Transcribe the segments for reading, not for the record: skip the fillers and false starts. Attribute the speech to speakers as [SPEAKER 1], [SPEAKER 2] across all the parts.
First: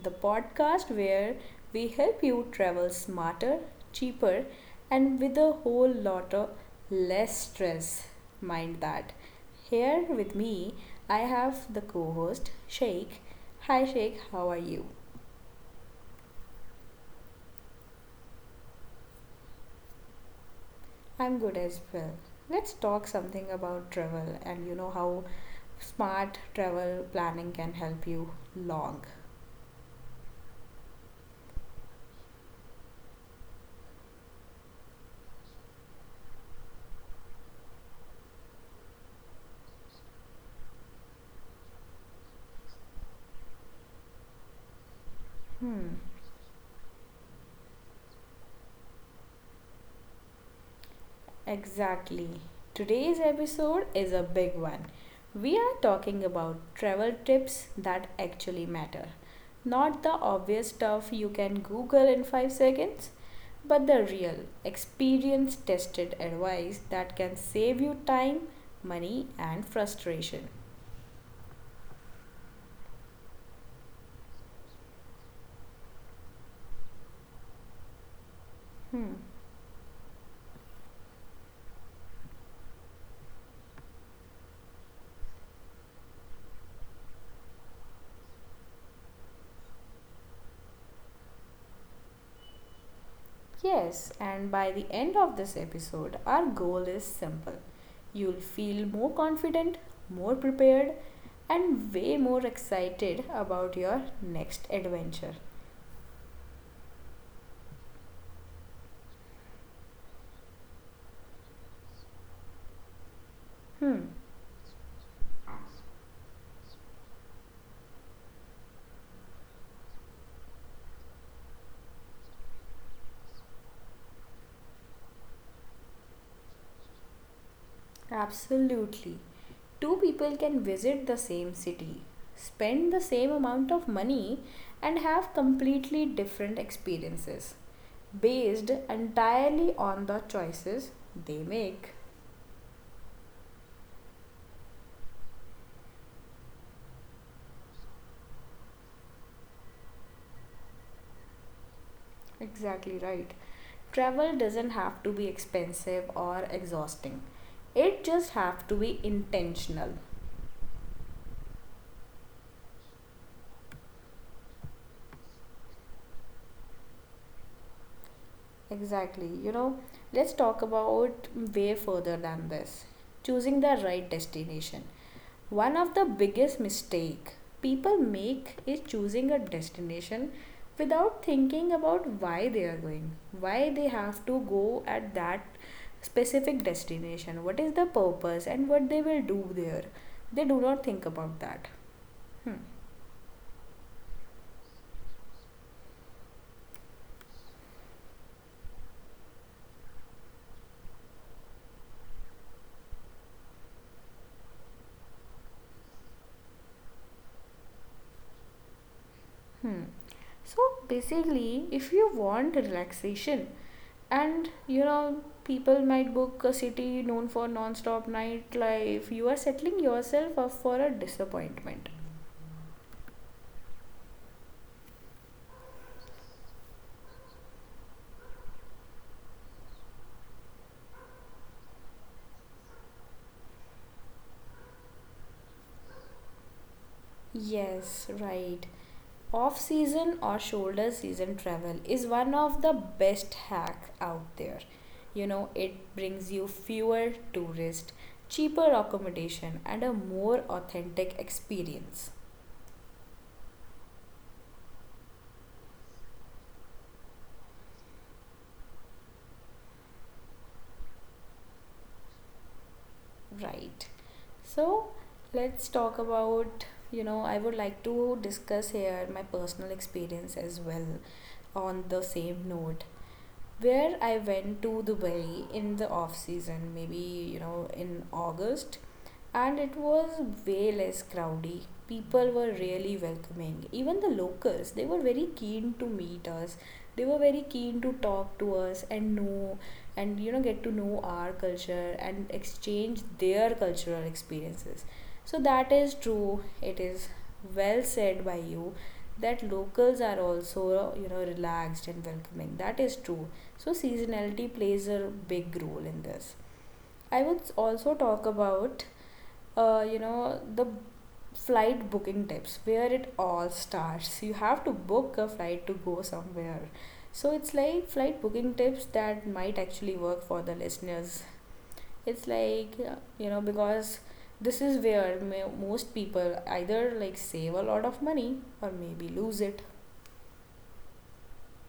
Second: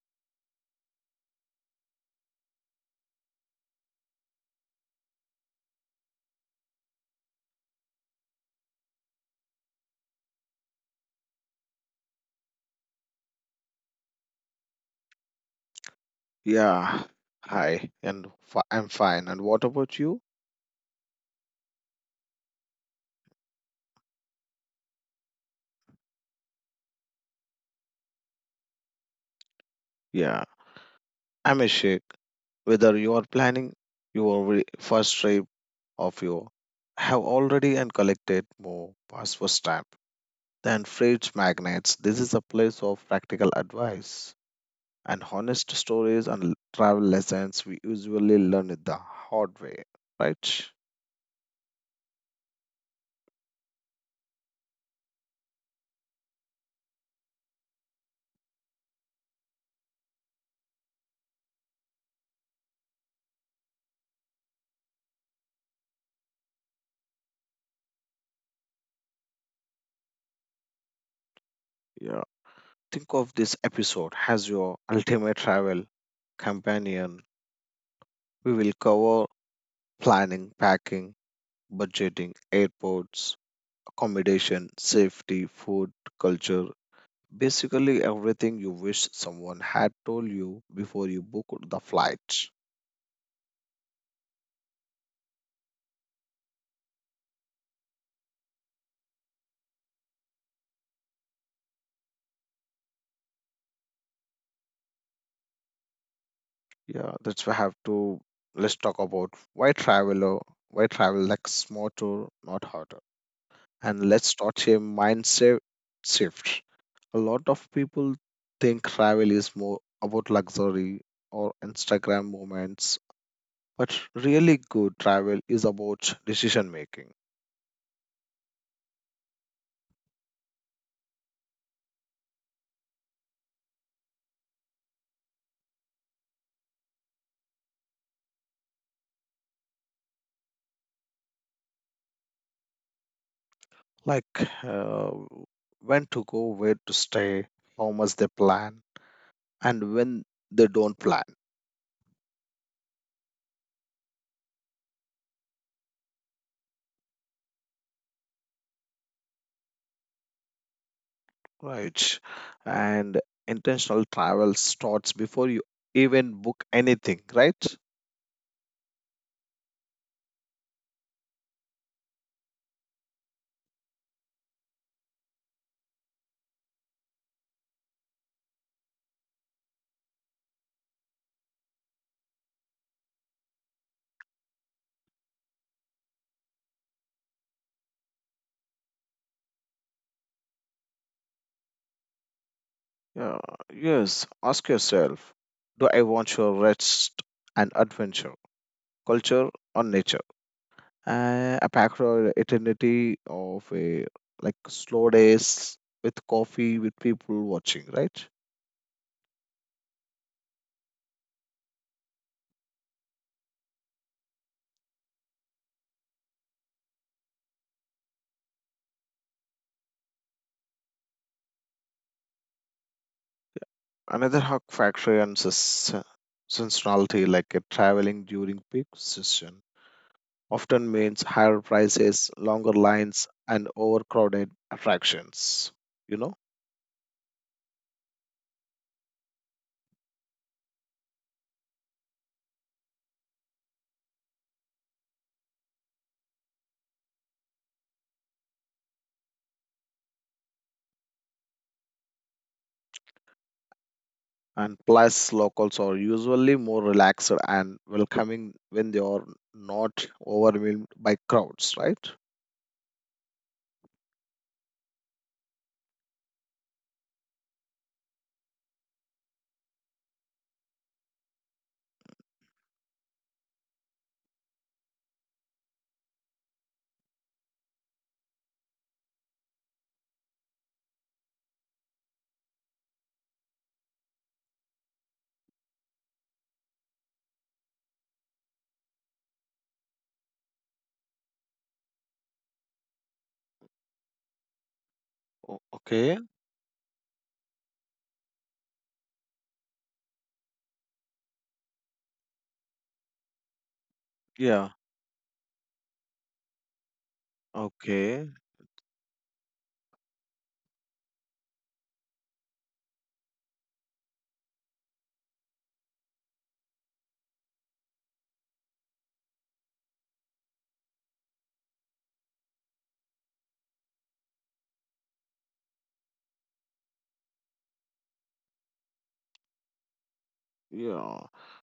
[SPEAKER 1] the podcast where we help you travel smarter, cheaper, and with a whole lot of less mind. That. Here with me, I have the co host, Sheikh. Hi, Sheikh, how are you?
[SPEAKER 2] Yeah, hi, and I'm fine. And what about you?
[SPEAKER 1] I'm good as well. Let's talk something about travel and how smart travel planning can help you long.
[SPEAKER 2] Yeah, I'm a shake. Whether you are planning your first trip of you have already and collected more passport stamp than freight magnets. This is a place of practical advice and honest
[SPEAKER 1] Hmm.
[SPEAKER 2] stories and travel lessons we usually learn it the hard way, right?
[SPEAKER 1] Exactly. Today's episode is a big one. We are talking about travel tips that actually matter. Not the obvious stuff you can Google in 5 seconds, but the real, experience tested advice that can save you time, money, and frustration.
[SPEAKER 2] Yeah. Think of this episode as your ultimate travel companion. We will
[SPEAKER 1] Hmm.
[SPEAKER 2] cover planning, packing, budgeting, airports, accommodation, safety, food, culture, basically everything you wish someone had told you before you booked the flight.
[SPEAKER 1] Yes, and by the end of this episode, our goal is simple. You'll feel more confident, more prepared, and way more excited about your next adventure.
[SPEAKER 2] Yeah, that's why I have to let's talk about why traveler, why travel like smarter, not harder.
[SPEAKER 1] Hmm,
[SPEAKER 2] And let's start here mindset shift. A lot of people think travel is more about luxury or Instagram moments, but really good travel is about decision making,
[SPEAKER 1] absolutely. Two people can visit the same city, spend the same amount of money, and have completely different experiences based entirely on the choices they make.
[SPEAKER 2] like uh, when to go, where to stay, how much they plan, and when they don't plan,
[SPEAKER 1] Exactly right. Travel doesn't have to be expensive or exhausting. It just have to be intentional.
[SPEAKER 2] right? And intentional travel starts before you even book anything, right?
[SPEAKER 1] Exactly. Let's talk about way further than this. Choosing the right destination. One of the biggest mistake people make is choosing a destination without thinking about why they are going, why they have to go at that specific destination, what is the purpose and what they will do there. They do not think about that. Hmm.
[SPEAKER 2] Yeah, yes, ask yourself, do I want your rest and adventure, culture, or nature? A packed or eternity of a like slow days with coffee with people watching, right?
[SPEAKER 1] Hmm. So basically, if you want relaxation, and people might book a city known for non-stop nightlife. You are settling yourself up for a disappointment.
[SPEAKER 2] Another hug factor and seasonality like a traveling during peak season often means higher prices, longer lines, and overcrowded attractions, you know.
[SPEAKER 1] Yes, right. Off season or shoulder season travel is one of the best hack out there. It brings you fewer tourists, cheaper accommodation and a more authentic experience.
[SPEAKER 2] And plus locals are usually more relaxed and welcoming when they are not overwhelmed by crowds, right?
[SPEAKER 1] Right. So let's talk about, I would like to discuss here my personal experience as well on the same note where I went to Dubai in the off season, maybe in August, and it was way less crowdy. People were really welcoming. Even the locals, they were very keen to meet us. They were very keen to talk to us and know and get to know our culture and exchange their cultural experiences. So
[SPEAKER 2] O-
[SPEAKER 1] that is
[SPEAKER 2] okay
[SPEAKER 1] true. It is well said by you that locals are also relaxed and welcoming, that is true. So, seasonality
[SPEAKER 2] Yeah.
[SPEAKER 1] plays a big role in this. I would also talk
[SPEAKER 2] Okay.
[SPEAKER 1] about, the flight booking tips where it all starts. You have to book a flight to go somewhere. So, it's like flight booking tips that might actually work for the listeners. It's like, because this is where most people either like save a lot of money or maybe lose it.
[SPEAKER 2] Yeah,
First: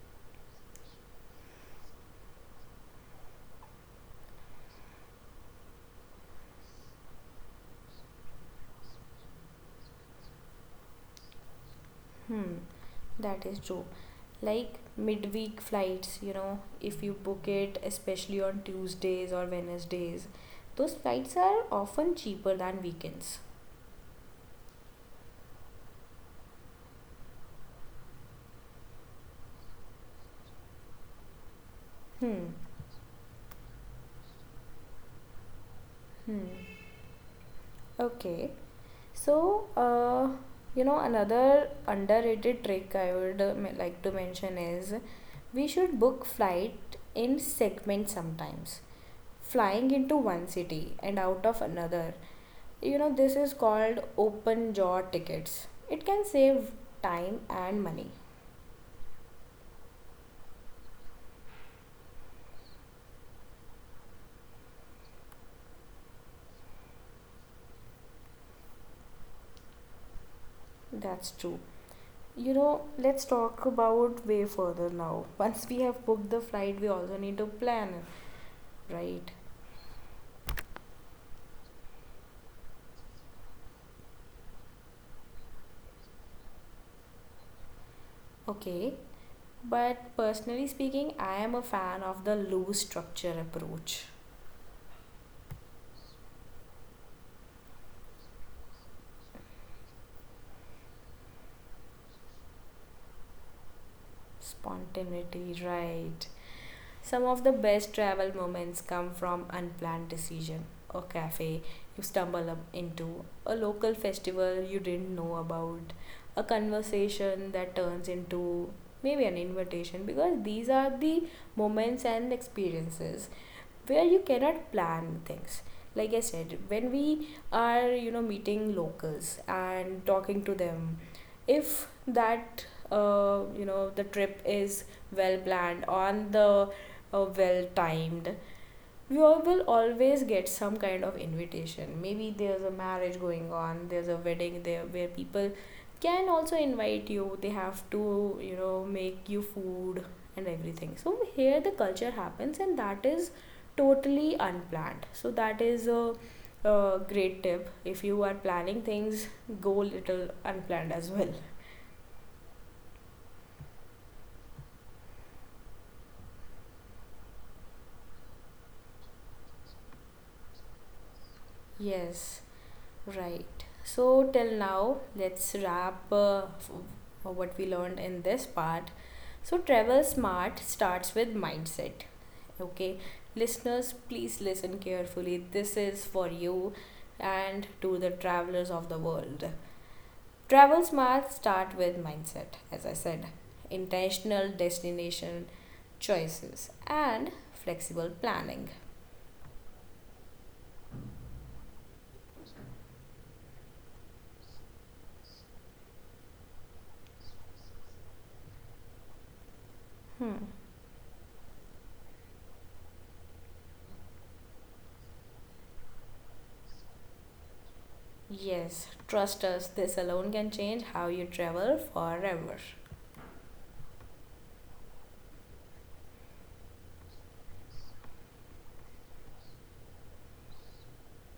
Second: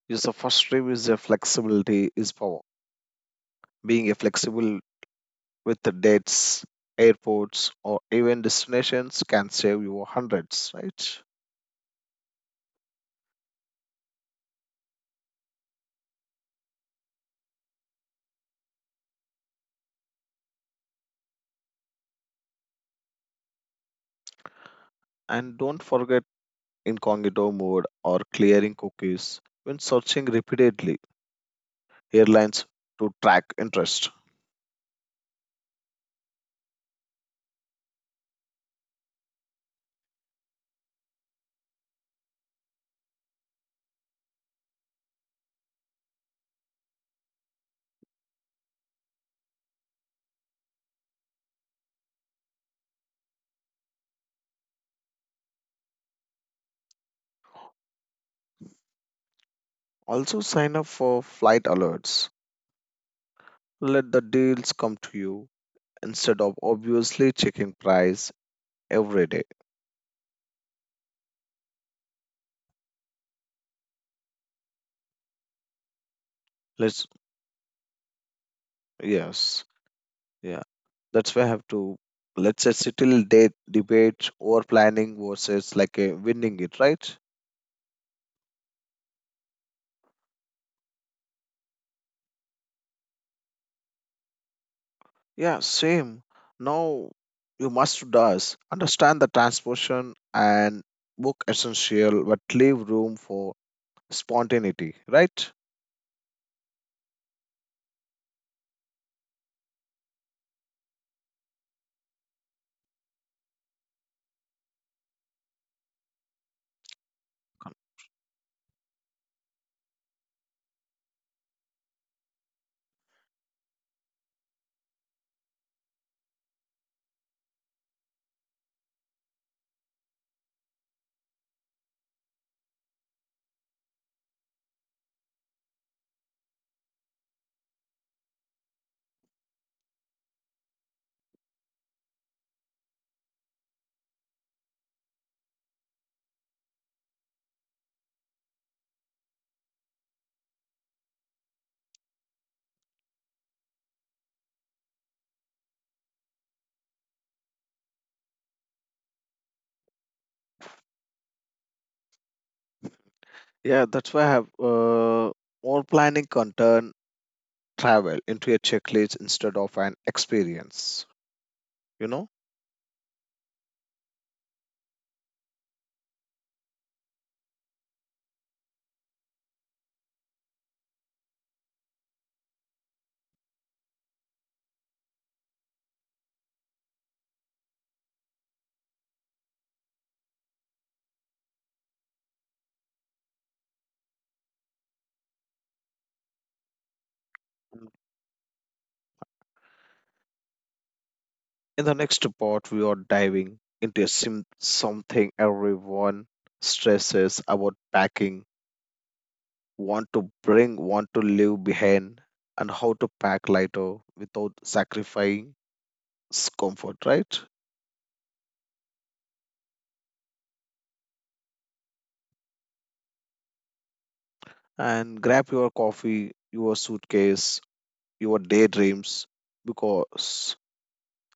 [SPEAKER 2] yes, the first stream is a flexibility is power. Being a flexible with the dates, airports, or even destinations can save you hundreds, right?
[SPEAKER 1] Hmm, that is true. Like midweek flights, if you book it especially on Tuesdays or Wednesdays, those flights are often cheaper than weekends.
[SPEAKER 2] And don't forget incognito mode or clearing cookies when searching repeatedly
[SPEAKER 1] Hmm.
[SPEAKER 2] airlines to track interest.
[SPEAKER 1] Hmm. Okay. So another underrated trick I would like to mention is we should book flight in segments. Sometimes flying into one city and out of another, this is called open jaw tickets. It can save time and money.
[SPEAKER 2] Also, sign up for flight alerts. Let the deals come to you instead of obviously checking price every day.
[SPEAKER 1] That's true. Let's talk about way further now. Once we have booked the flight, we
[SPEAKER 2] Let's,
[SPEAKER 1] also need to plan, right?
[SPEAKER 2] yes, yeah. That's why I have to, let's say, settle date debate over planning versus like a winning it, right?
[SPEAKER 1] Okay. But personally speaking, I am a fan of the loose structure approach.
[SPEAKER 2] Yeah, same. Now you must does understand the transportation and book essential, but leave room for spontaneity, right?
[SPEAKER 1] Spontaneity, right? Some of the best travel moments come from unplanned decision. A cafe you stumble up into, a local festival you didn't know about, a conversation that turns into maybe an invitation, because these are the moments and experiences where you cannot plan things. Like I said, when we are meeting locals and talking to them, if that the trip is well planned, on the well timed, we all will always get some kind of invitation. Maybe there's a marriage going on, there's a wedding there, where people can also invite you. They have to make you food and everything. So here the culture happens and that is totally unplanned. So that is a great tip. If you are planning things, go little unplanned as well.
[SPEAKER 2] Yeah, that's why I have more planning content travel into a checklist instead of an experience. You
[SPEAKER 1] Yes,
[SPEAKER 2] know,
[SPEAKER 1] right. So till now, let's wrap what we learned in this part. So, travel smart starts with mindset. Okay, listeners, please listen carefully. This is for you and to the travelers of the world. Travel smart start with mindset, as I said, intentional destination choices, and flexible planning.
[SPEAKER 2] in the next part, we are diving into a something everyone stresses about packing, want
[SPEAKER 1] Hmm.
[SPEAKER 2] to bring, want to leave behind, and how to pack lighter without sacrificing comfort, right?
[SPEAKER 1] Yes, trust us, this alone can change how you travel forever.
[SPEAKER 2] And grab your coffee, your suitcase, your daydreams, because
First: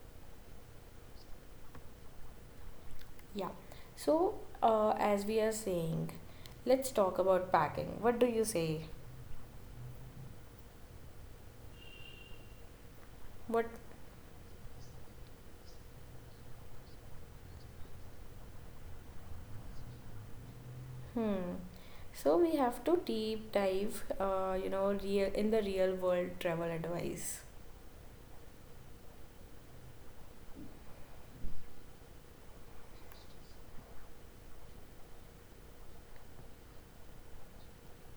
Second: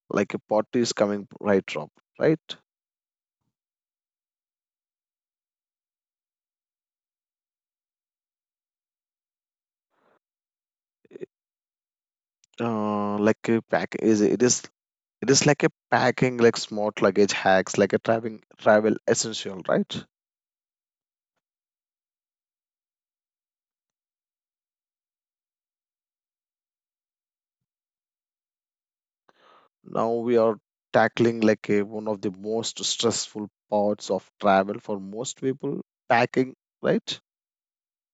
[SPEAKER 2] like a party is coming right up, right?
[SPEAKER 1] Yeah. So, as we are saying, let's talk about packing. What do you say?
[SPEAKER 2] Like a
[SPEAKER 1] What?
[SPEAKER 2] pack is it is, it is like a packing like smart luggage hacks, like a traveling travel essential, right?
[SPEAKER 1] Hmm. So we have to deep dive, real in the real world travel advice.
[SPEAKER 2] Now we are tackling like a one of the most stressful parts of travel for most people, packing, right?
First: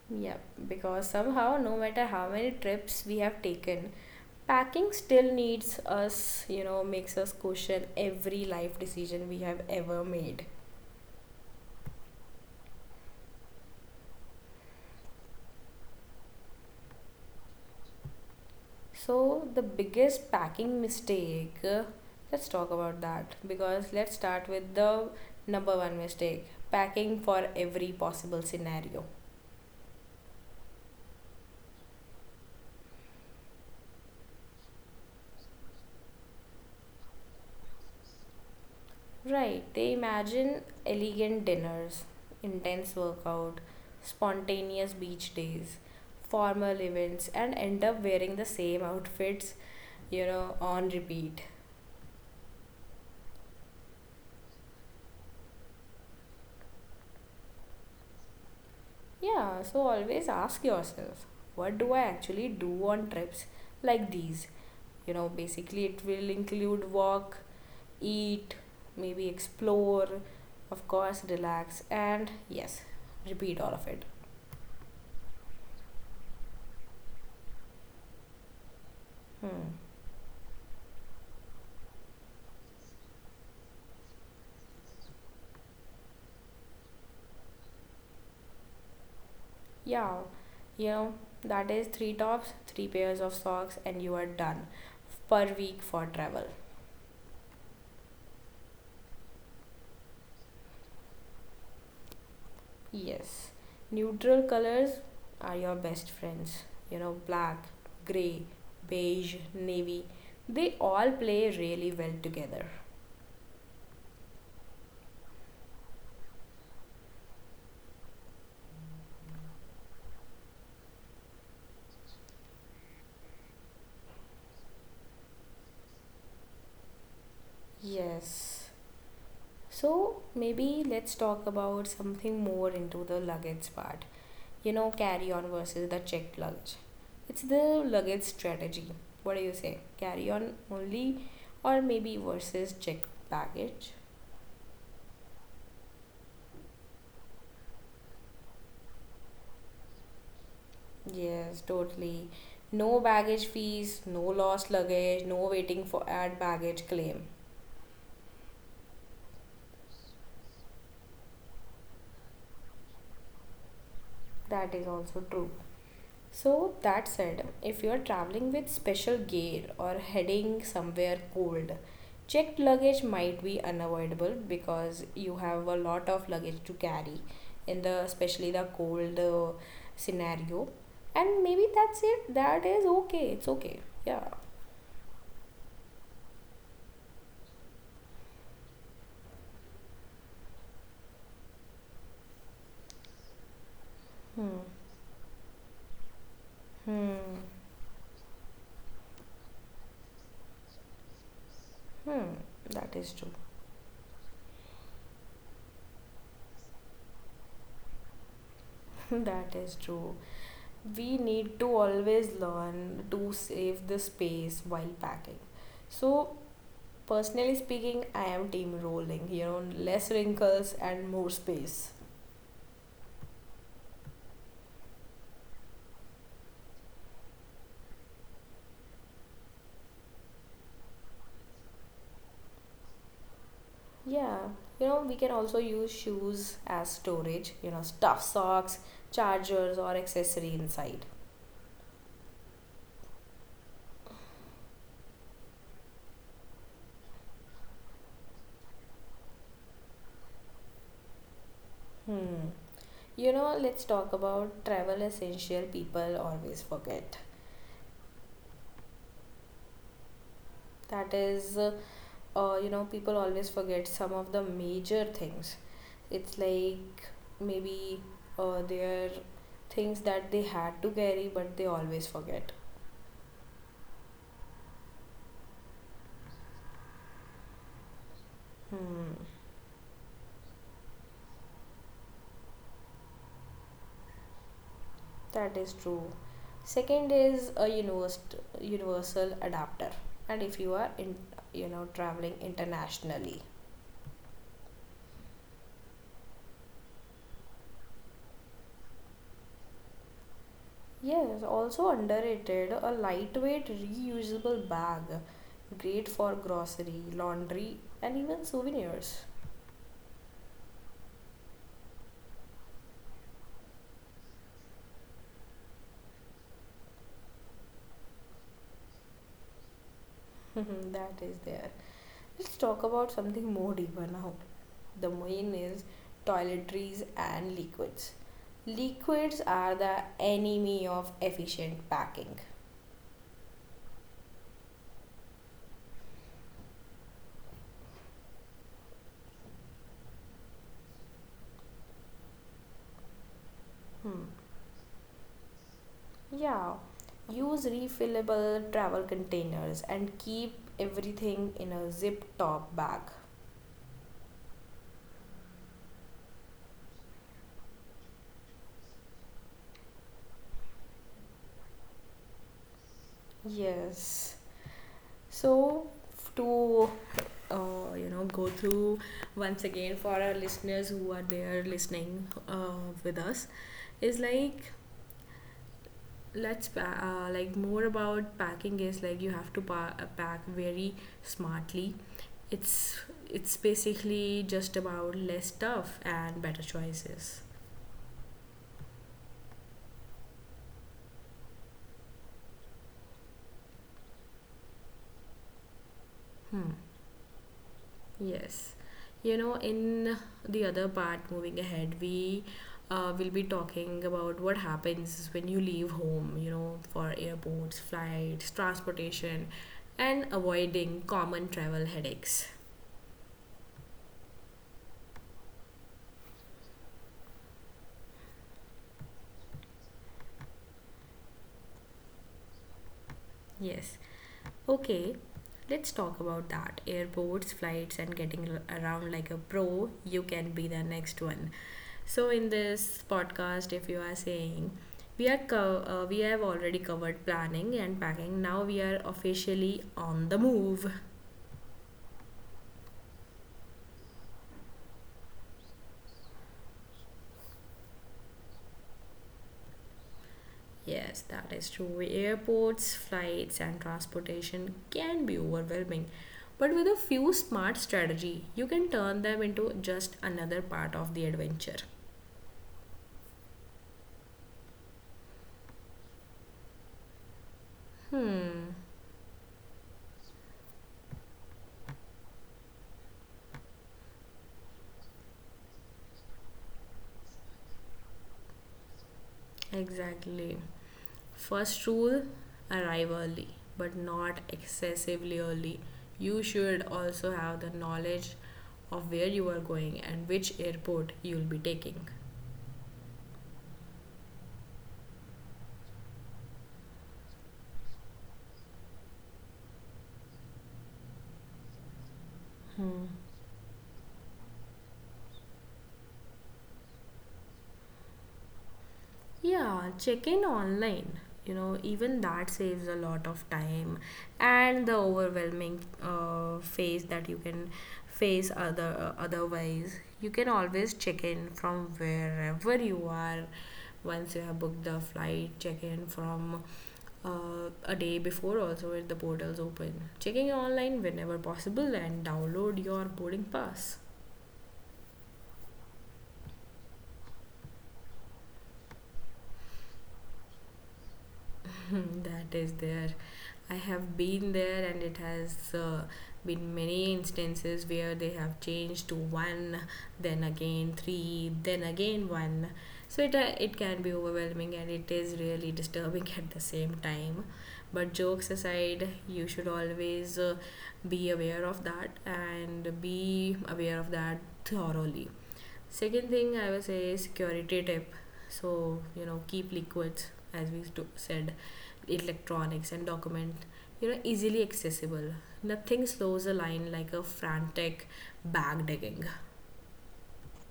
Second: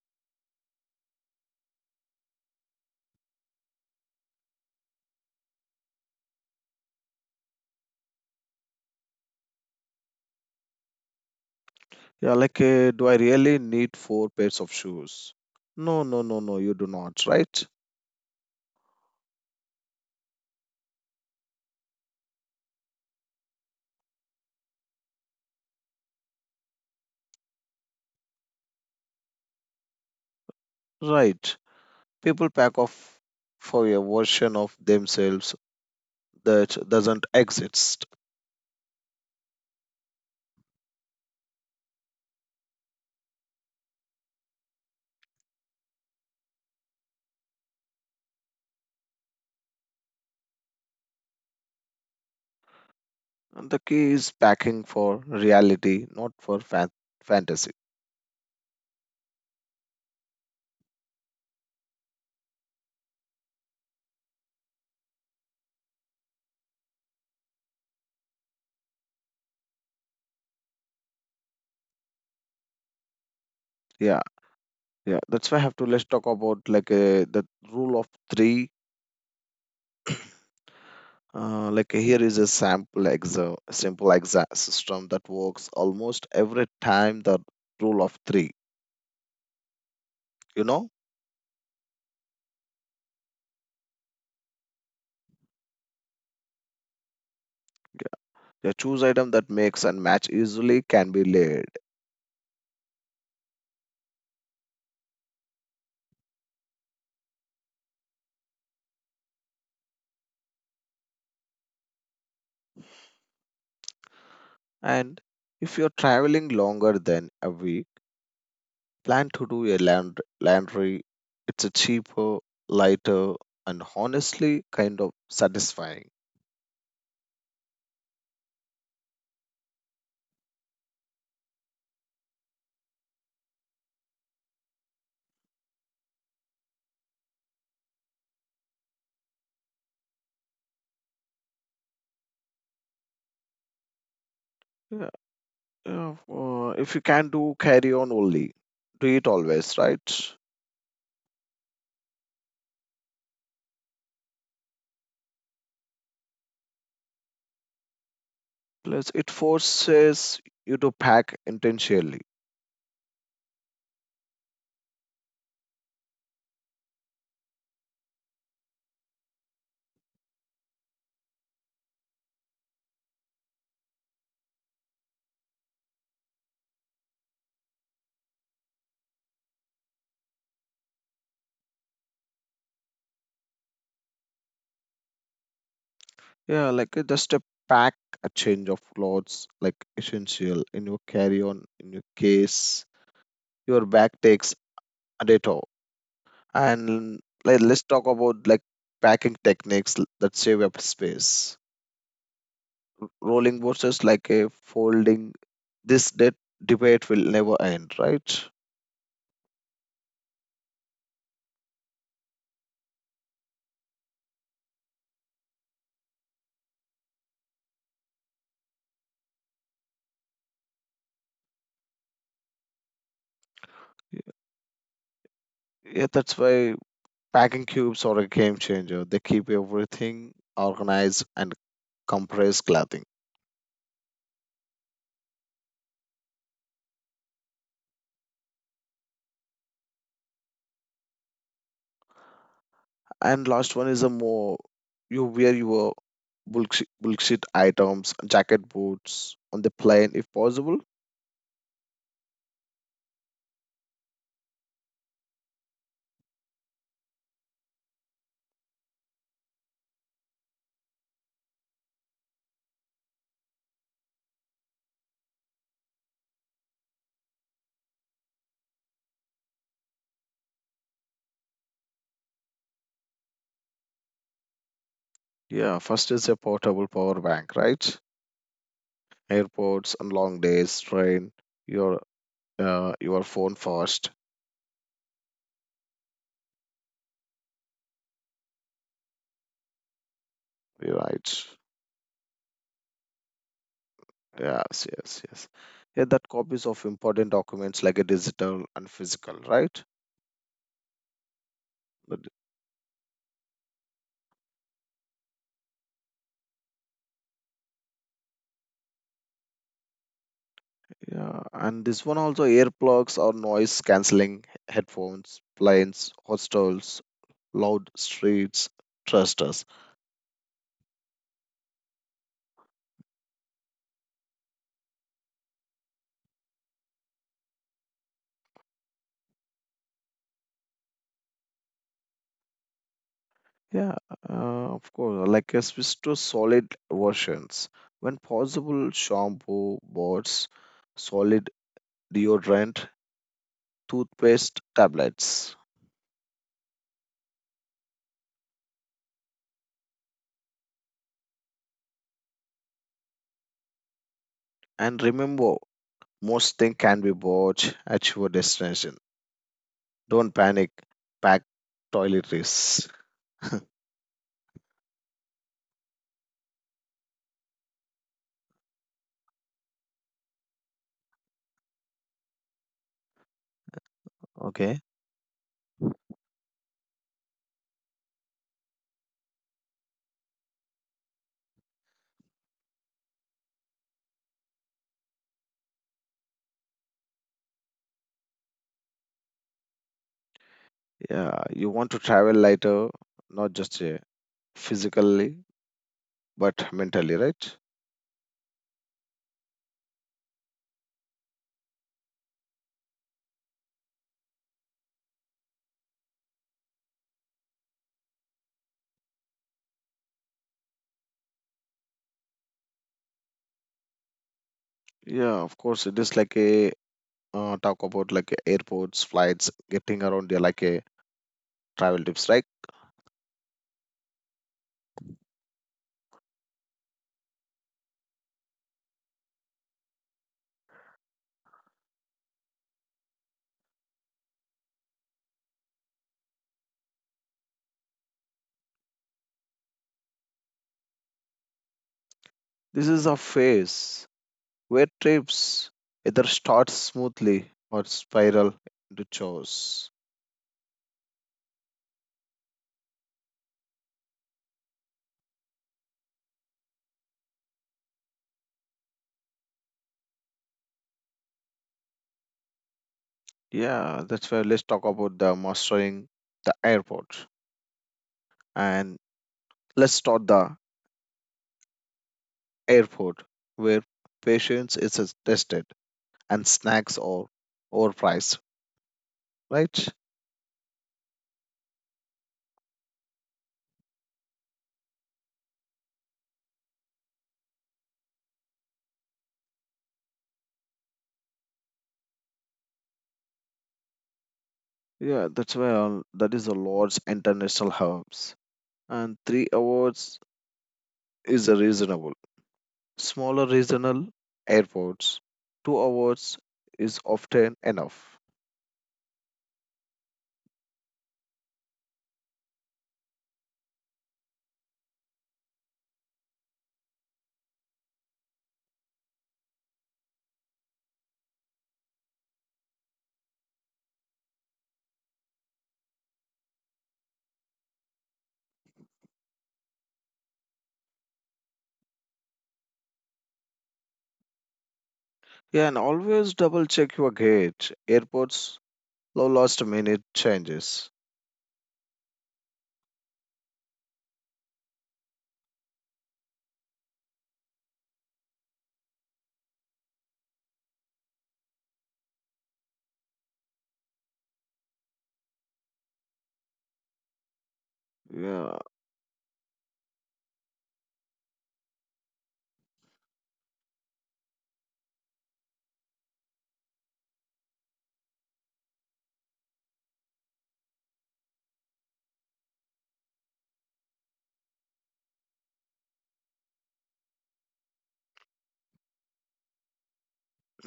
[SPEAKER 1] Yeah, because somehow, no matter how many trips we have taken, packing still makes us question every life decision we have ever made.
[SPEAKER 2] Yeah, like do I really need four pairs of shoes? No, no, no, no, you do not, right?
[SPEAKER 1] So, the biggest packing mistake, let's talk about that, because let's start with the number one mistake: packing for every possible scenario.
[SPEAKER 2] Right. People pack off for a version of themselves that doesn't exist.
[SPEAKER 1] Right, they imagine elegant dinners, intense workout, spontaneous beach days, formal events, and end up wearing the same outfits, on repeat.
[SPEAKER 2] And the key is packing for reality, not for fantasy.
[SPEAKER 1] Yeah, so always ask yourself, what do I actually do on trips like these? Basically, it will include walk, eat, maybe explore, of course, relax, and yes, repeat all of it.
[SPEAKER 2] Yeah, yeah. That's why I have to let's talk about like the rule of three.
[SPEAKER 1] Hmm.
[SPEAKER 2] Like here is a sample exa simple exa system that works almost every time. The rule of three.
[SPEAKER 1] Yeah,
[SPEAKER 2] You
[SPEAKER 1] you
[SPEAKER 2] know,
[SPEAKER 1] know, that is three tops, three pairs of socks, and you are done per week for travel.
[SPEAKER 2] yeah. The choose item that makes and match easily can be laid.
[SPEAKER 1] Yes, neutral colors are your best friends. Black, gray, beige, navy, they all play really well together.
[SPEAKER 2] And if you're traveling longer than a week, plan to do a land laundry. It's a cheaper, lighter, and honestly kind of satisfying.
[SPEAKER 1] Yes. So maybe let's talk about something more into the luggage part. Carry on versus the checked luggage. It's the luggage strategy. What do you say? Carry on only, or maybe versus checked baggage?
[SPEAKER 2] Yeah, yeah, if you can do carry on only, do it always, right?
[SPEAKER 1] Yes, totally. No baggage fees, no lost luggage, no waiting for ad baggage claim.
[SPEAKER 2] Plus, it forces you to pack intentionally.
[SPEAKER 1] That is also true. So that said, if you're traveling with special gear or heading somewhere cold, checked luggage might be unavoidable because you have a lot of luggage to carry in the especially the cold scenario. And maybe that's it. That is okay. It's okay. Yeah.
[SPEAKER 2] Yeah, like just a pack, a change of clothes, like essential in your carry on, in your case. Your bag takes a day toll. And
[SPEAKER 1] Hmm.
[SPEAKER 2] like, let's talk about like packing techniques that save up space.
[SPEAKER 1] Hmm. That is true.
[SPEAKER 2] Rolling versus like a folding. This debate will never end, right?
[SPEAKER 1] That is true. We need to always learn to save the space while packing. So personally speaking, I am team rolling, less wrinkles and more space.
[SPEAKER 2] Yeah, that's why packing cubes are a game changer. They keep everything organized and compress clothing.
[SPEAKER 1] Yeah, we can also use shoes as storage, stuff socks, chargers, or accessory inside.
[SPEAKER 2] And last one is a more you wear your bullshit items, jacket, boots on the plane if possible.
[SPEAKER 1] Hmm. Let's talk about travel essential people always forget. That is, people always forget some of the major things. It's like maybe their things that they had to carry, but they always forget.
[SPEAKER 2] Yeah, first is a portable power bank, right?
[SPEAKER 1] Hmm,
[SPEAKER 2] Airports and long days, train, your your phone first,
[SPEAKER 1] that is true. Second is universal adapter, and if you are in,
[SPEAKER 2] right?
[SPEAKER 1] traveling internationally.
[SPEAKER 2] Yes, yes, yes. Yeah, that copies of important documents like a digital and physical, right?
[SPEAKER 1] Yes, also
[SPEAKER 2] But
[SPEAKER 1] underrated, a lightweight reusable bag, great for grocery, laundry, and even souvenirs.
[SPEAKER 2] yeah, and this one also earplugs or noise cancelling headphones, planes, hostels, loud streets, trusters.
[SPEAKER 1] That is there. Let's talk about something more deeper now. The main is toiletries and liquids. Liquids are the enemy of efficient packing.
[SPEAKER 2] Yeah, uh, of course. Like a switch to solid versions. When possible, shampoo, boards, solid deodorant,
[SPEAKER 1] Hmm.
[SPEAKER 2] toothpaste, tablets.
[SPEAKER 1] Yeah, use refillable travel containers and keep everything in a zip top bag.
[SPEAKER 2] And remember, most thing can be bought at your destination. Don't panic, pack toiletries.
[SPEAKER 1] Yes. So, to go through once again for our listeners who are there listening with us, is like
[SPEAKER 2] Okay.
[SPEAKER 1] Let's like more about packing is like you have to pack very smartly. It's basically just about less stuff and better choices.
[SPEAKER 2] Yeah, you want to travel lighter, not just physically, but
[SPEAKER 1] Hmm.
[SPEAKER 2] mentally, right?
[SPEAKER 1] Yes. In the other part, moving ahead, we will be talking about what happens when you leave home, for airports, flights, transportation, and avoiding common travel headaches.
[SPEAKER 2] Yeah, of course, it is like a talk about like airports, flights, getting around like a travel tips, right?
[SPEAKER 1] Yes. Okay, let's talk about that. Airports, flights, and getting around like a pro, you can be the next one. So in this podcast, if you are saying, we are we have already covered planning and packing. Now we are officially on the move.
[SPEAKER 2] This is a phase where trips either start smoothly or spiral into chores.
[SPEAKER 1] Yes, that is true. Airports, flights, and transportation can be overwhelming, but with a few smart strategy, you can turn them into just another part of the adventure.
[SPEAKER 2] Yeah, that's why let's talk about the mastering the airport.
[SPEAKER 1] Hmm.
[SPEAKER 2] And let's start the airport where patience is tested and snacks are overpriced, right?
[SPEAKER 1] Exactly. First rule, arrive early, but not excessively early. You should also have the knowledge of where you are going and which airport you'll be taking.
[SPEAKER 2] Yeah, that's why that is a large international hubs. And 3 hours is a reasonable. Smaller regional airports, 2 hours is often enough.
[SPEAKER 1] Yeah, check in online. Even that saves a lot of time and the overwhelming phase that you can face other otherwise. You can always check in from wherever you are once you have booked the flight. Check in from a day before also if the portals open. Checking online whenever possible and download your boarding pass.
[SPEAKER 2] Yeah, and always double check your gate. Airports low last minute changes.
[SPEAKER 1] That is their. I have been there, and it has been many instances where they have changed to one, then again three, then again one. So it can be overwhelming, and it is really disturbing at the same time. But jokes
[SPEAKER 2] Yeah,
[SPEAKER 1] aside, you should always be aware of that and be aware of that thoroughly. Second thing I will say is security tip. So, you know, keep liquids, as said, electronics and document, you know, easily accessible. Nothing slows a line like a frantic bag digging.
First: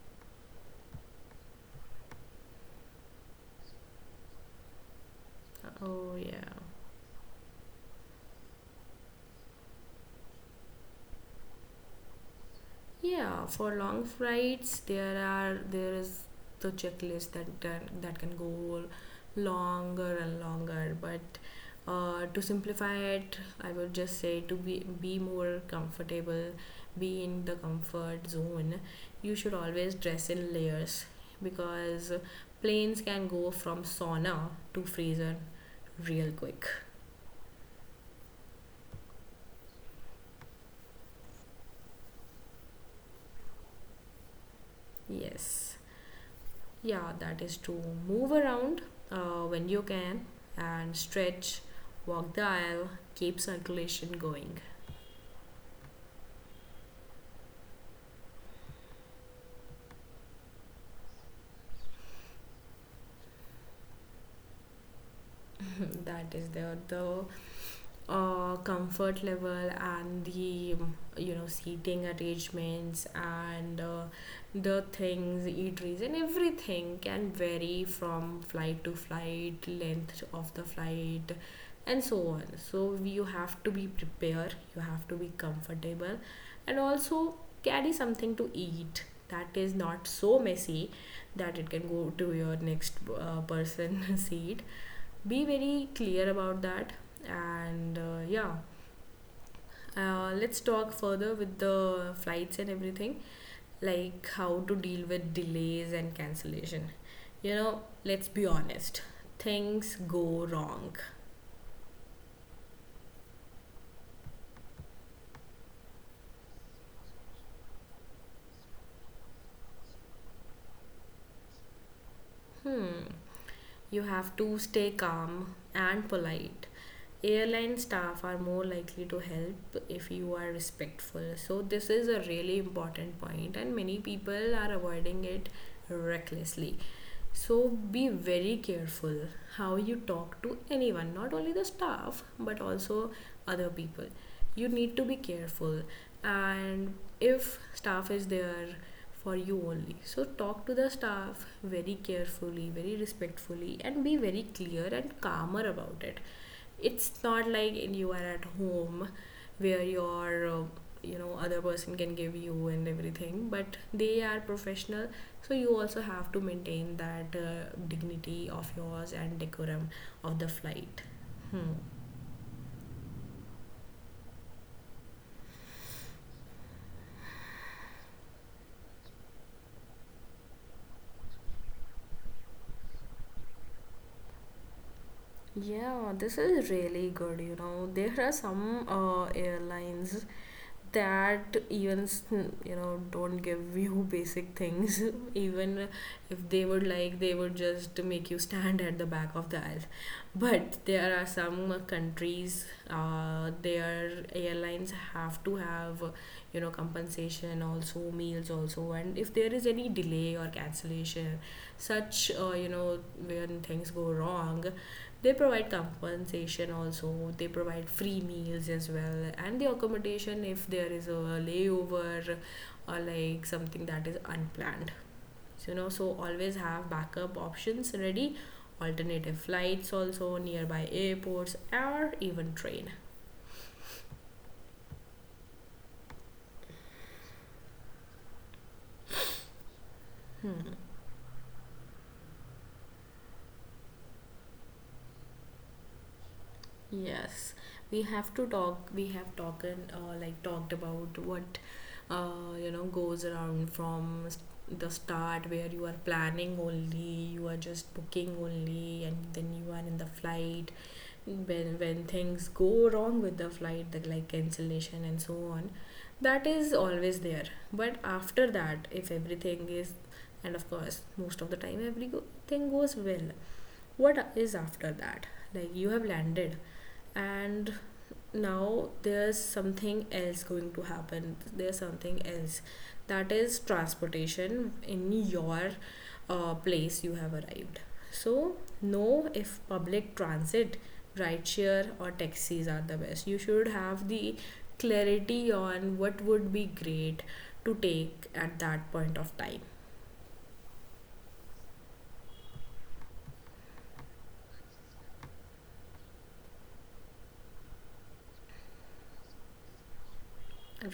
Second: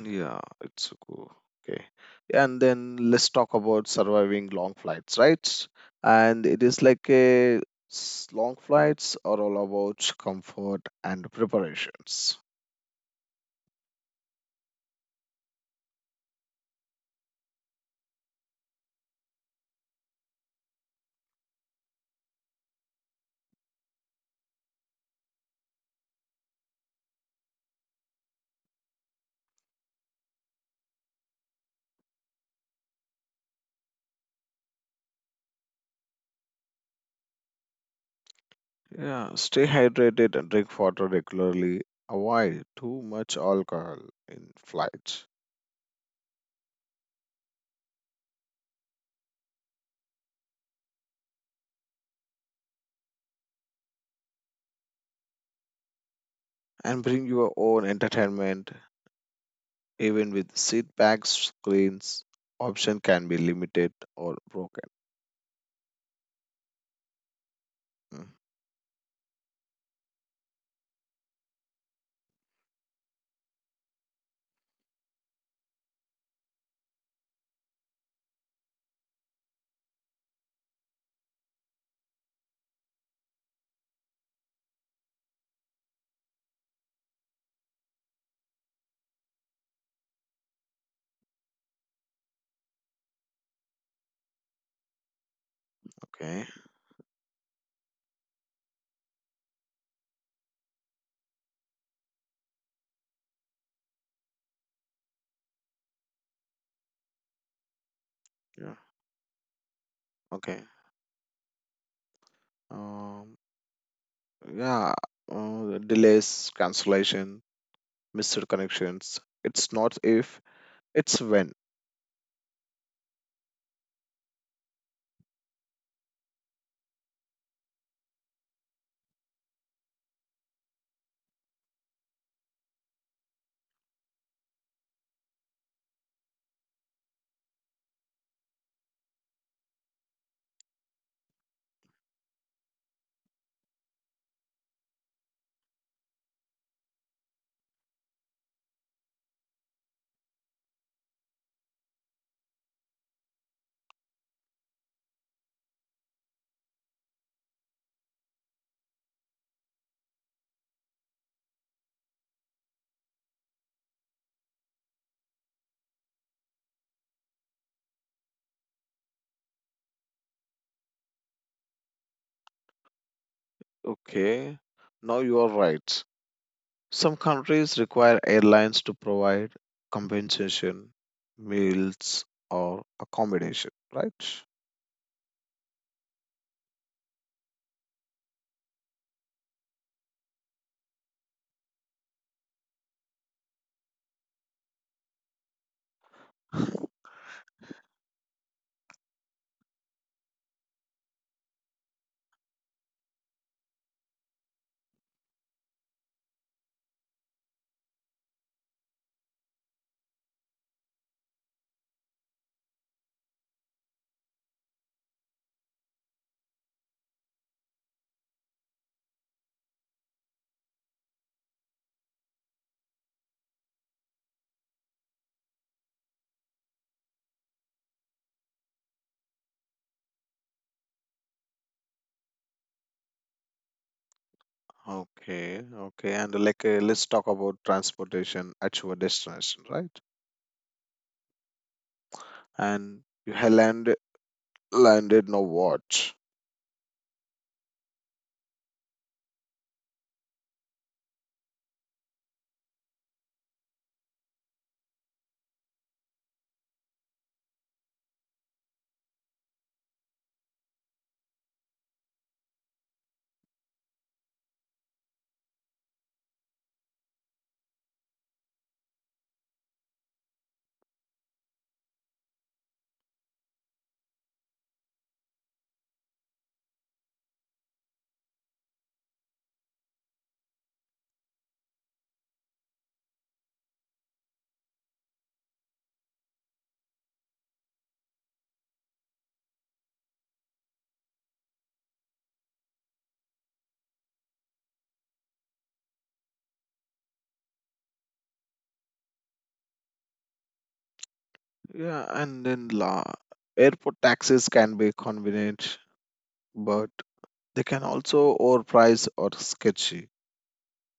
[SPEAKER 2] yeah, it's cool. Okay. And then let's talk about surviving long flights, right?
[SPEAKER 1] Oh,
[SPEAKER 2] And it
[SPEAKER 1] yeah.
[SPEAKER 2] is like a long flights are all about comfort and preparations.
[SPEAKER 1] Yeah, for long flights, there is the checklist that can go longer and longer. But to simplify it, I would just say to be more comfortable, be in the comfort zone. You should always dress in layers because planes can go from sauna to freezer real quick.
[SPEAKER 2] Yeah, stay hydrated and drink water regularly. Avoid too much alcohol in flights.
[SPEAKER 1] Yes. Yeah, that is to move around when you can and stretch, walk the aisle, keep circulation going.
[SPEAKER 2] And bring your own entertainment. Even with seat back screens, option can be limited or broken.
[SPEAKER 1] that is the
[SPEAKER 2] Mm.
[SPEAKER 1] comfort level and the you know seating arrangements and the things eateries and everything can vary from flight to flight, length of the flight and so on. So you have to be prepared, you have to be comfortable, and also carry something to eat that is not so messy that it can go to your next person seat. Be very clear
[SPEAKER 2] Okay.
[SPEAKER 1] about that. And yeah, let's talk further with the flights and everything, like how to deal with delays and cancellation. You know, let's be
[SPEAKER 2] Yeah.
[SPEAKER 1] honest, things go
[SPEAKER 2] Okay.
[SPEAKER 1] wrong.
[SPEAKER 2] Um, yeah. Delays, cancellation, missed connections. It's not if, it's when.
[SPEAKER 1] Hmm, you have to stay calm and polite. Airline staff are more likely to help if you are respectful. So, this is a really important point, and many people are avoiding it recklessly. So be very careful how you talk to anyone, not only the staff, but also other people. You need to be careful. And if staff is there for you only, so talk to the staff very carefully, very respectfully, and be very clear and calmer about it. It's not like you are at home where your you know, other person can give you and everything, but they are professional, so you also have to maintain that dignity of yours and decorum of the flight. Hmm.
[SPEAKER 2] Okay. Now you are right. Some countries require airlines to provide compensation, meals, or accommodation, right?
[SPEAKER 1] Yeah, this is really good. You know, there are some airlines that even, you know, don't give you basic things even if they would like. They would just make you stand at the back of the aisle. But there are some countries, their airlines have to have, you know, compensation also, meals also, and if there is any delay or cancellation, such you know, when things go wrong, they provide compensation also. They provide free meals as well, and the accommodation if there is a layover or like something that is unplanned. So, you know, so always have backup options ready, alternative flights also, nearby airports, or even train.
[SPEAKER 2] Okay, okay. And like, let's talk about transportation at your destination, right? And you have landed, landed, now what?
[SPEAKER 1] Yes, we have to talk. We have talked like talked about what you know, goes around from the start where you are planning only, you are just booking only, and then you are in the flight. When things go wrong with the flight, the like cancellation and so on, that is always there. But after that, if everything is, and of course most of the time everything goes well, what is after that, like you have landed, and now there's something else going to happen, there's something else, that is transportation in your place you have arrived. So know, if public transit, rideshare or taxis are the best, you should have the clarity on what would be great to take at that point of time.
[SPEAKER 2] Yeah, and then la Airport taxis can be convenient, but they can also overpriced or sketchy.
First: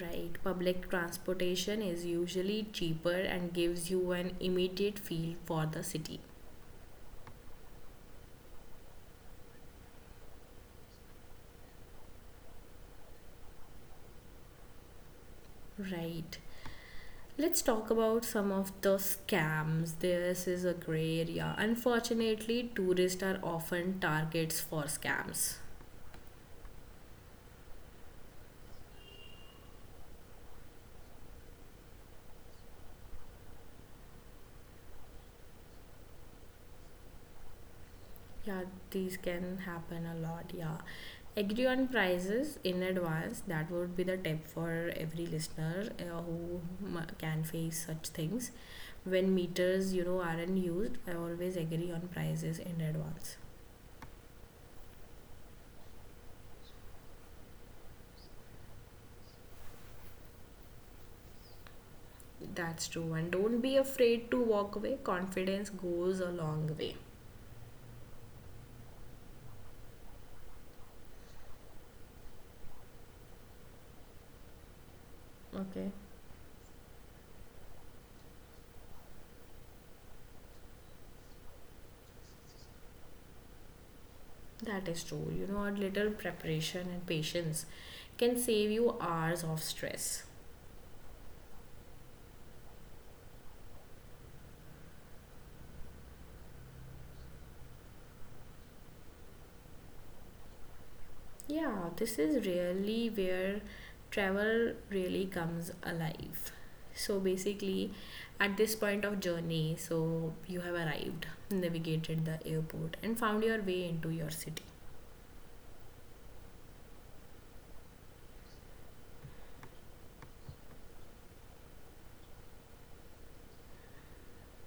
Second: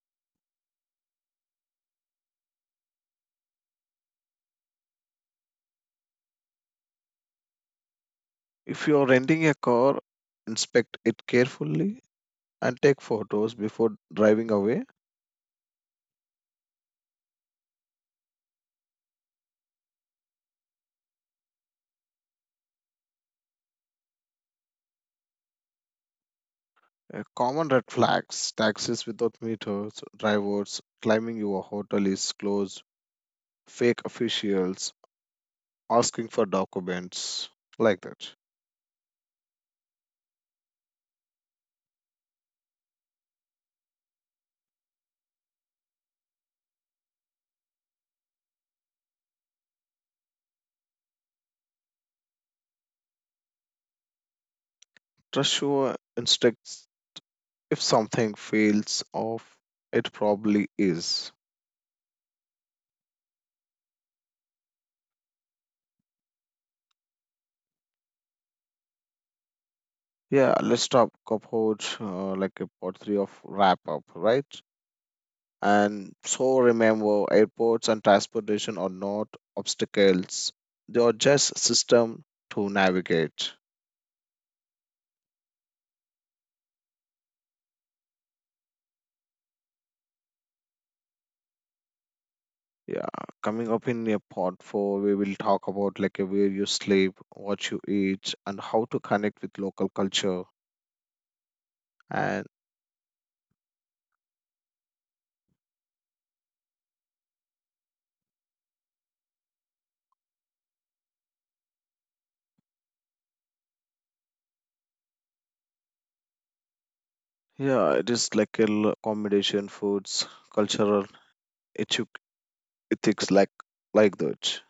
[SPEAKER 1] Right, public transportation is usually cheaper and gives you an immediate feel for the city.
[SPEAKER 2] If you're renting a car, inspect it carefully and take photos before driving away.
[SPEAKER 1] Right. Let's talk about some of the scams. This is a gray area. Unfortunately, tourists are often targets for scams.
[SPEAKER 2] Common red flags, taxis without meters, drivers claiming your hotel is closed, fake officials asking for documents, like that.
[SPEAKER 1] Yeah, these can happen a lot. Yeah, agree on prices in advance. That would be the tip for every listener who can face such things. When meters, you know, aren't used, I always agree on prices in advance.
[SPEAKER 2] Trust your instincts. If something feels off, it probably is.
[SPEAKER 1] That's true. And don't be afraid to walk away. Confidence goes a long way.
[SPEAKER 2] Yeah, let's talk about like a part three of wrap up, right?
[SPEAKER 1] Okay.
[SPEAKER 2] And so remember, airports and transportation are not obstacles, they are just system to navigate.
[SPEAKER 1] That is true. You know, a little preparation and patience can save you hours of stress.
[SPEAKER 2] Yeah, coming up in a part four, we will talk about like where you sleep, what you eat, and how to connect with local culture.
[SPEAKER 1] Yeah, this is
[SPEAKER 2] And
[SPEAKER 1] really where travel really comes alive. So basically, at this point of journey, so you have arrived, navigated the airport, and found your way into your city.
[SPEAKER 2] yeah, it is like a accommodation, foods, cultural ethic, ethics, like that.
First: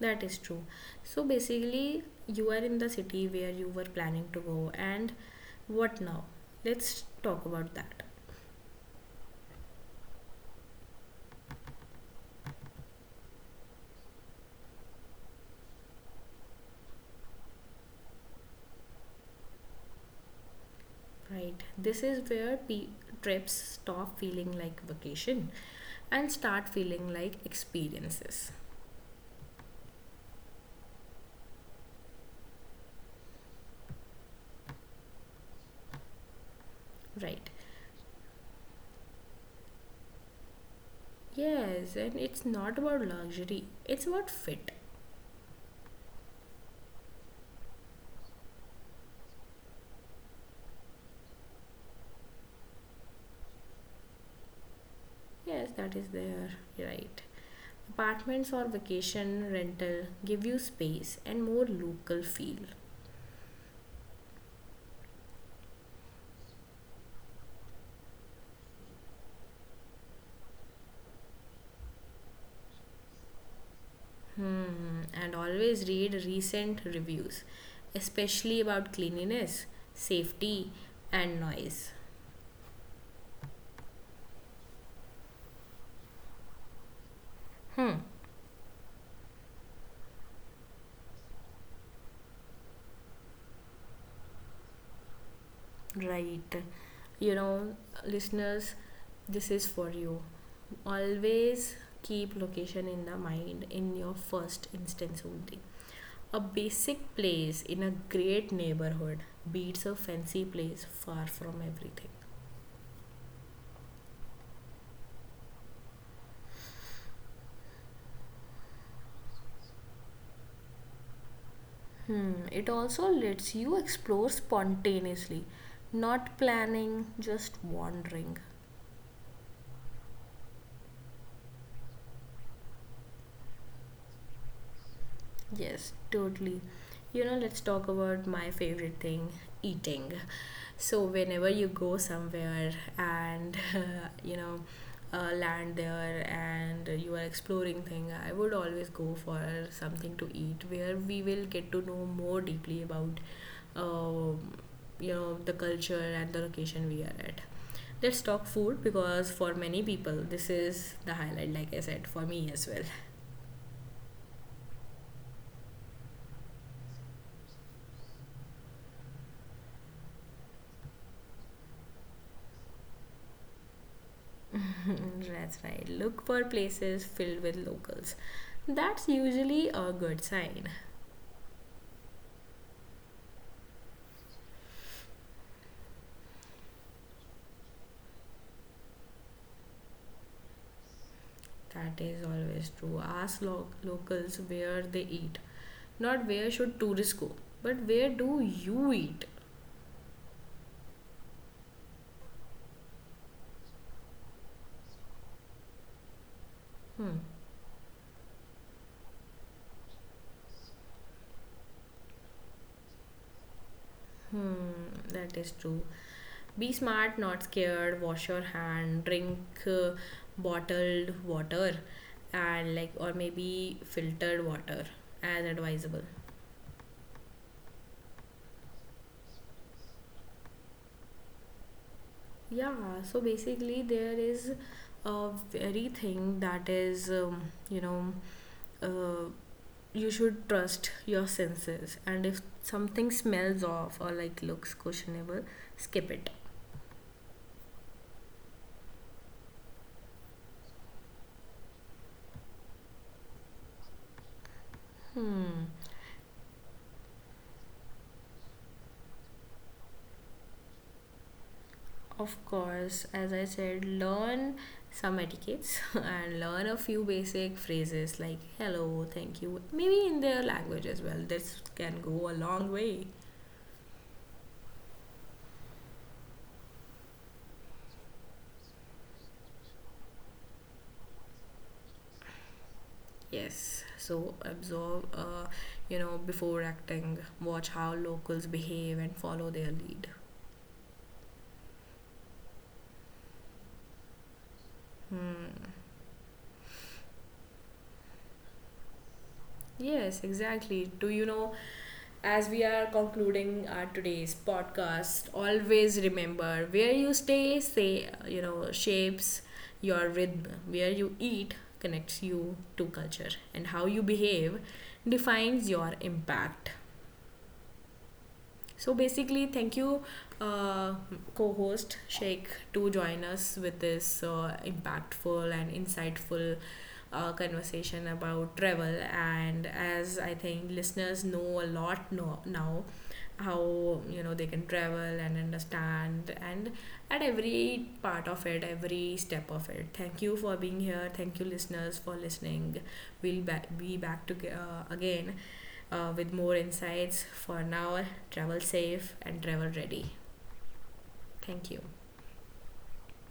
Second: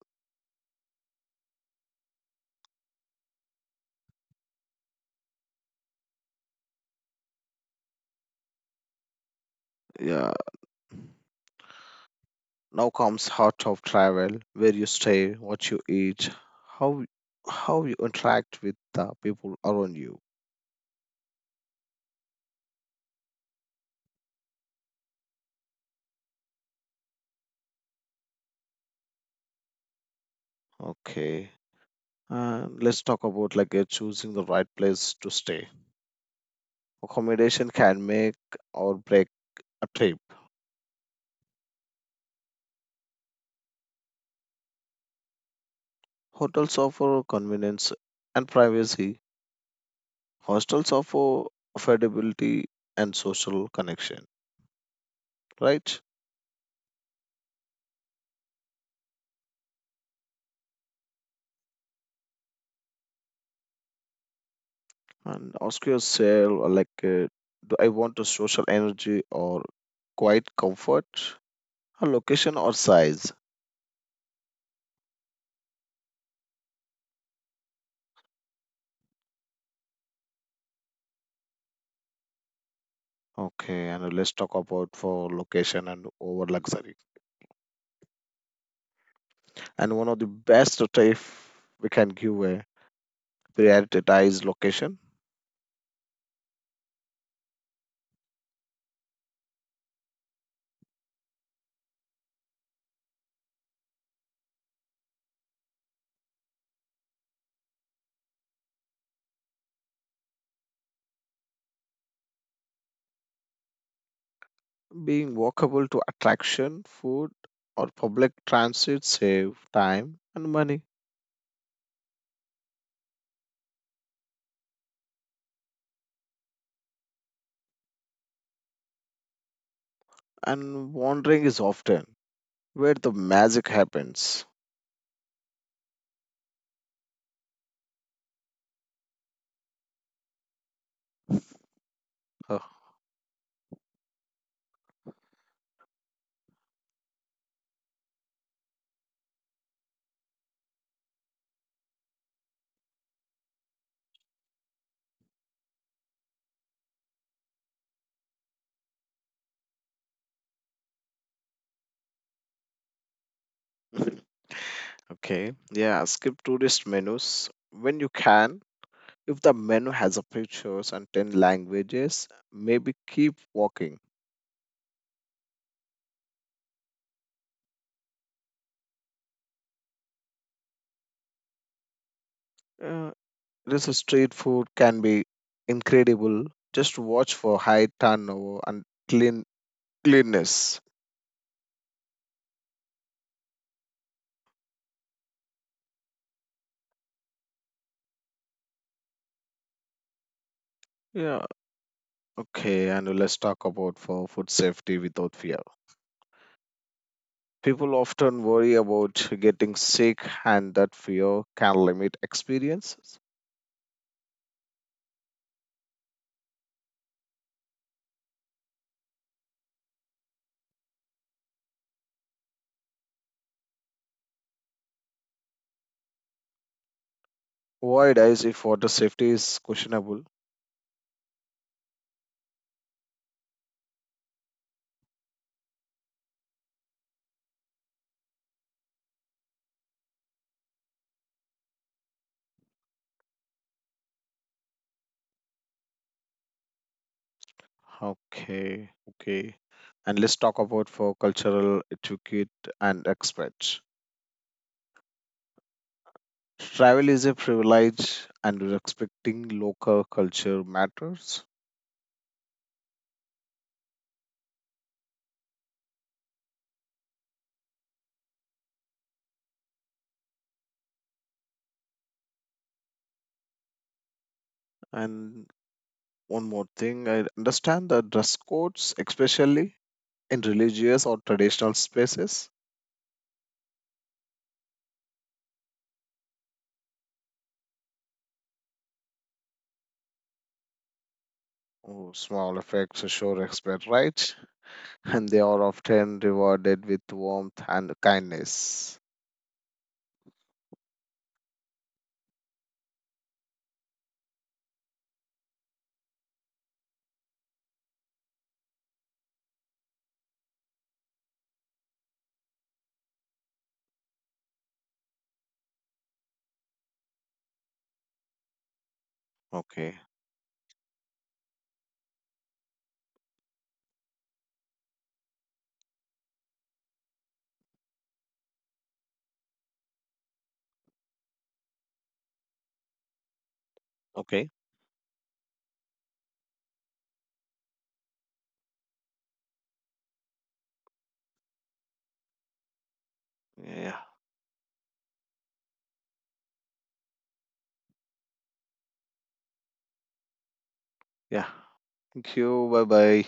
[SPEAKER 1] That is true. So basically, you are in the city where you were planning to go, and what now? Let's talk about that.
[SPEAKER 2] Yeah. Now comes heart of travel, where you stay, what you eat, how how you interact with the people around you.
[SPEAKER 1] Right. This is where trips stop feeling like vacation and start feeling like experiences.
[SPEAKER 2] Okay. And let's talk about like choosing the right place to stay.
[SPEAKER 1] Right.
[SPEAKER 2] Accommodation can make or break a trip.
[SPEAKER 1] Yes, and it's not about luxury, it's about fit.
[SPEAKER 2] Hotels offer convenience and privacy. Hostels offer affordability and social connection,
[SPEAKER 1] Yes, that
[SPEAKER 2] right?
[SPEAKER 1] is there. Right. Apartments or vacation rental give you space and more local feel.
[SPEAKER 2] And ask yourself, do I want a social energy or quiet comfort? A location or size?
[SPEAKER 1] Hmm. And always read recent reviews, especially about cleanliness, safety, and noise.
[SPEAKER 2] Okay, and let's talk about for location and over luxury.
[SPEAKER 1] Hmm.
[SPEAKER 2] And one of the best type we can give a prioritize location,
[SPEAKER 1] Right. You know, listeners, this is for you. Always keep location in the mind in your first instance only. A basic place in a great neighborhood beats a fancy place far from everything.
[SPEAKER 2] being walkable to attraction, food, or public transit save time and money.
[SPEAKER 1] Hmm, it also lets you explore spontaneously, not planning, just wandering.
[SPEAKER 2] And wandering is often where the magic happens.
[SPEAKER 1] Yes, totally. You know, let's talk about my favorite thing, eating. So whenever you go
[SPEAKER 2] Huh.
[SPEAKER 1] somewhere and you know, land there and you are exploring thing, I would always go for something to eat where we will get to know more deeply about um you know, the culture and the location we are at. Let's talk food because for many people this is the highlight. Like I said, for me as well.
[SPEAKER 2] Okay, yeah, skip tourist menus when you can. If the menu has a pictures and 10 languages, maybe keep walking.
[SPEAKER 1] Mm, that's right. Look for places filled with locals. That's usually a good sign.
[SPEAKER 2] Uh, this is street food can be incredible. Just watch for high turnover and clean cleanness.
[SPEAKER 1] That is always true. Ask locals where they eat. Not where should tourists go, but where do you eat?
[SPEAKER 2] Yeah. Okay, and let's talk about for food safety without fear.
[SPEAKER 1] Hmm.
[SPEAKER 2] People often worry about getting sick, and that fear can limit experiences.
[SPEAKER 1] Hmm. That is true. Be smart, not scared. Wash your hand. Drink uh, bottled water, and like or maybe filtered water as advisable.
[SPEAKER 2] Why does if water safety is questionable?
[SPEAKER 1] Yeah. So basically, there is a very thing that is you know, uh, you should trust your senses, and if something smells off or like looks questionable, skip it.
[SPEAKER 2] Okay, okay. And let's talk about for cultural etiquette and respect.
[SPEAKER 1] Hmm.
[SPEAKER 2] Travel is a privilege, and respecting local culture matters.
[SPEAKER 1] Of course, as I said, learn some etiquettes and learn a few basic phrases like hello, thank you, maybe in their language as well. This can go a long way.
[SPEAKER 2] And one more thing, I understand the dress codes, especially in religious or traditional spaces.
[SPEAKER 1] Yes, so observe, you know, before acting, watch how locals behave and follow their lead.
[SPEAKER 2] Oh, small effects show respect, right? And they are often rewarded with warmth and kindness.
[SPEAKER 1] Yes, exactly. Do you know, as we are concluding our today's podcast, always remember, where you stay, say, you know, shapes your rhythm, where you eat connects you to culture, and how you behave defines your impact. So basically, thank
[SPEAKER 2] Okay,
[SPEAKER 1] you, uh, co-host Sheikh, to join us with this impactful and insightful conversation about travel. And as I think listeners know a lot now, how, you know, they
[SPEAKER 2] okay,
[SPEAKER 1] can travel and understand, and at every part of it, every step of it. Thank you for being here. Thank you, listeners, for listening. We'll be
[SPEAKER 2] yeah,
[SPEAKER 1] back to, again with more insights. For now, travel safe and travel ready.
[SPEAKER 2] yeah.
[SPEAKER 1] Thank you.
[SPEAKER 2] Thank you. Bye bye.